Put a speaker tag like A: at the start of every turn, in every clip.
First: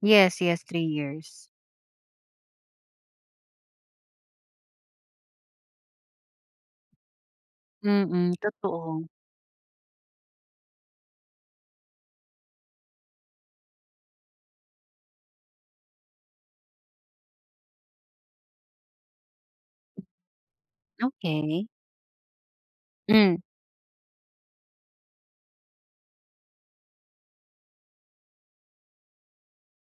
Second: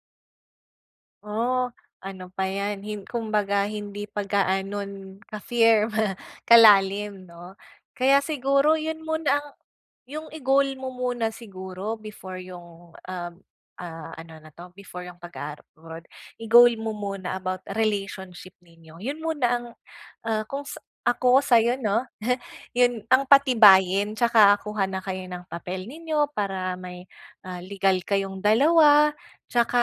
A: Yes, yes, 3 years.
B: Oh, ano pa 'yan hin kumbaga hindi pa gaanon ka-firm kalalim 'no, kaya
A: Mm,
B: siguro 'yun
A: totoo.
B: muna ang 'yung i-goal mo muna siguro before 'yung ah ah, ano na 'to, before 'yung pag-aabroad, i-goal mo muna about relationship ninyo, 'yun muna ang, ah, kung ako
A: Okey.
B: sa'yo 'no, 'yun ang
A: Hmm.
B: patibayin tsaka kuha na kayo ng papel ninyo para may, ah, legal kayong dalawa. Tsaka,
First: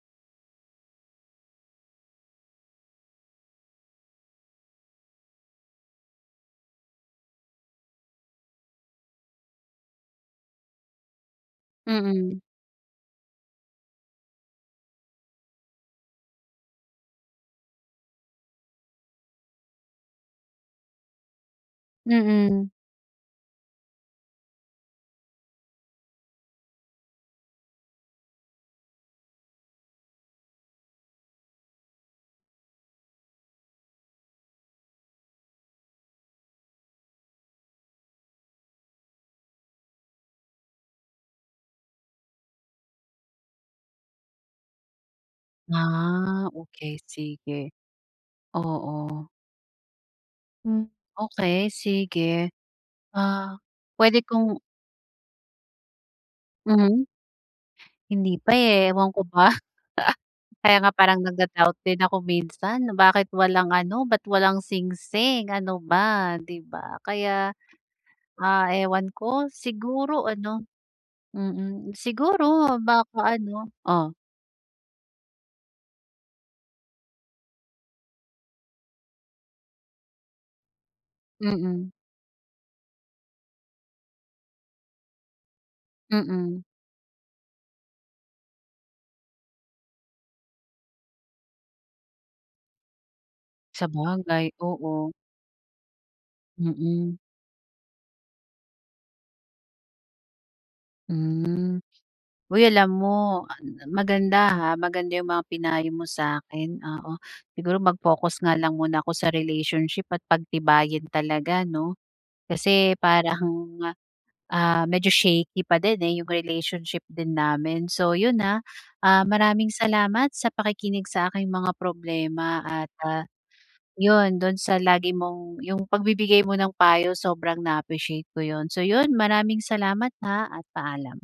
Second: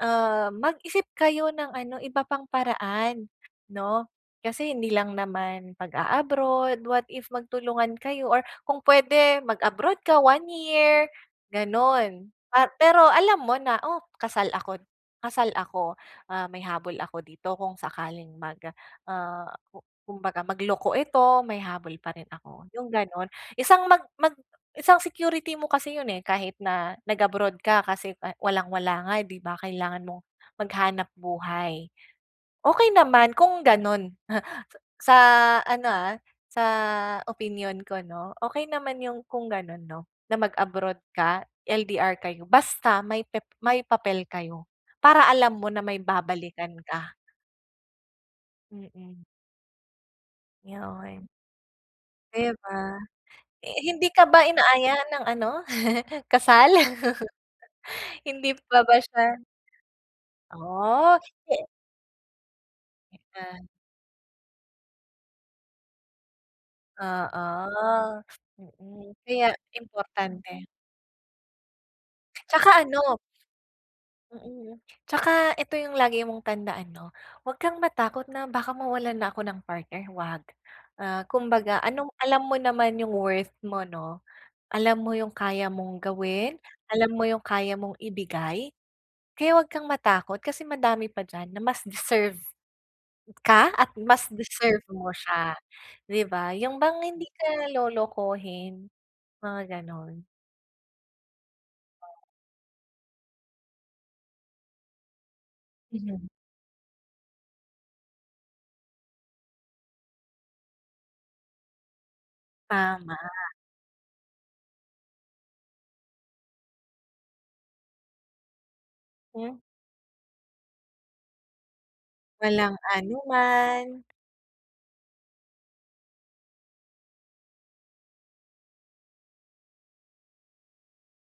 B: ah, mag-isip kayo ng ano, iba pang paraan 'no, kasi hindi lang naman, pag-a-abroad what if magtulungan kayo or kung puwede mag-abroad ka one year gano'n.
A: Mm.
B: Pa pero alam mo na, oh, kasal ako kasal ako, ah, may habol ako dito kung sakaling mag, ah, ku kumbaga magloko ito may habol pa rin
A: Mm.
B: ako 'yung gano'n isang mag mag isang security mo kasi 'yun, eh, kahit na nag-abroad ka kasi walang wala nga di ba, kailangan mong maghanap buhay, okey naman kung gano'n. Sa ano, ah, sa opinyon ko 'no, okey naman 'yung kung gano'n 'no, na mag-abroad ka, LDR kayo basta may pep may papel kayo para alam mo na may
A: Ah,
B: babalikan
A: okey,
B: ka.
A: sige.
B: Mm.
A: Oo. Hmm,
B: 'Yun.
A: okey sige,
B: 'Di ba,
A: ah,
B: hindi
A: puwede
B: ka ba
A: kong
B: inaaya ng ano kasal?
A: Mhm. Hindi pa,
B: Hindi pa
A: eh,
B: ba
A: ewan
B: siya
A: ko ba. Kaya nga
B: Oh,
A: parang
B: eh.
A: nagda-doubt din ako minsan,
B: 'Di
A: bakit
B: pa.
A: walang ano, ba't walang singsing ano ba, di ba? Kaya,
B: Oo,
A: ah,
B: mm,
A: ewan ko
B: kaya
A: siguro
B: importante.
A: ano, mm, siguro
B: Tsaka ano
A: baka ano oh.
B: mm, tsaka ito 'yung lagi mong tandaan 'no, huwag kang matakot na baka mawalan na ako ng partner, huwag. Ah, kumbaga
A: Mm.
B: anong alam mo naman 'yung worth mo 'no, alam mo 'yung kaya mong gawin,
A: Mm.
B: alam mo 'yung kaya mong ibigay. Kaya huwag kang matakot, kasi madami pa diyan na mas deserve ka at mas
A: Sabagay,
B: deserve mo
A: oo.
B: siya, di ba, 'yung bang
A: Mm.
B: hindi ka lolokohin mga gano'n.
A: Hmm,
B: Oh.
A: uy alam mo, oh an m na maganda, ha, maganda 'yung mga pinayo mo
B: Ayan.
A: sa'kin, oo, siguro mag-focus nga lang muna ako sa relationship at pagtibayin talaga, 'no. Kasi
B: Tama.
A: parang, ah, medyo shaky pa din, eh, 'yung relationship din namin. So 'yun ah, ah,
B: Hmm.
A: maraming salamat sa pakikinig sa aking mga problema
B: Walang
A: at ah,
B: anuman.
A: 'yun do'n sa lagi mong 'yung pagbibigay mo ng payo sobrang na-appreciate ko 'yun. So 'yun, maraming salamat, ha, at paalam.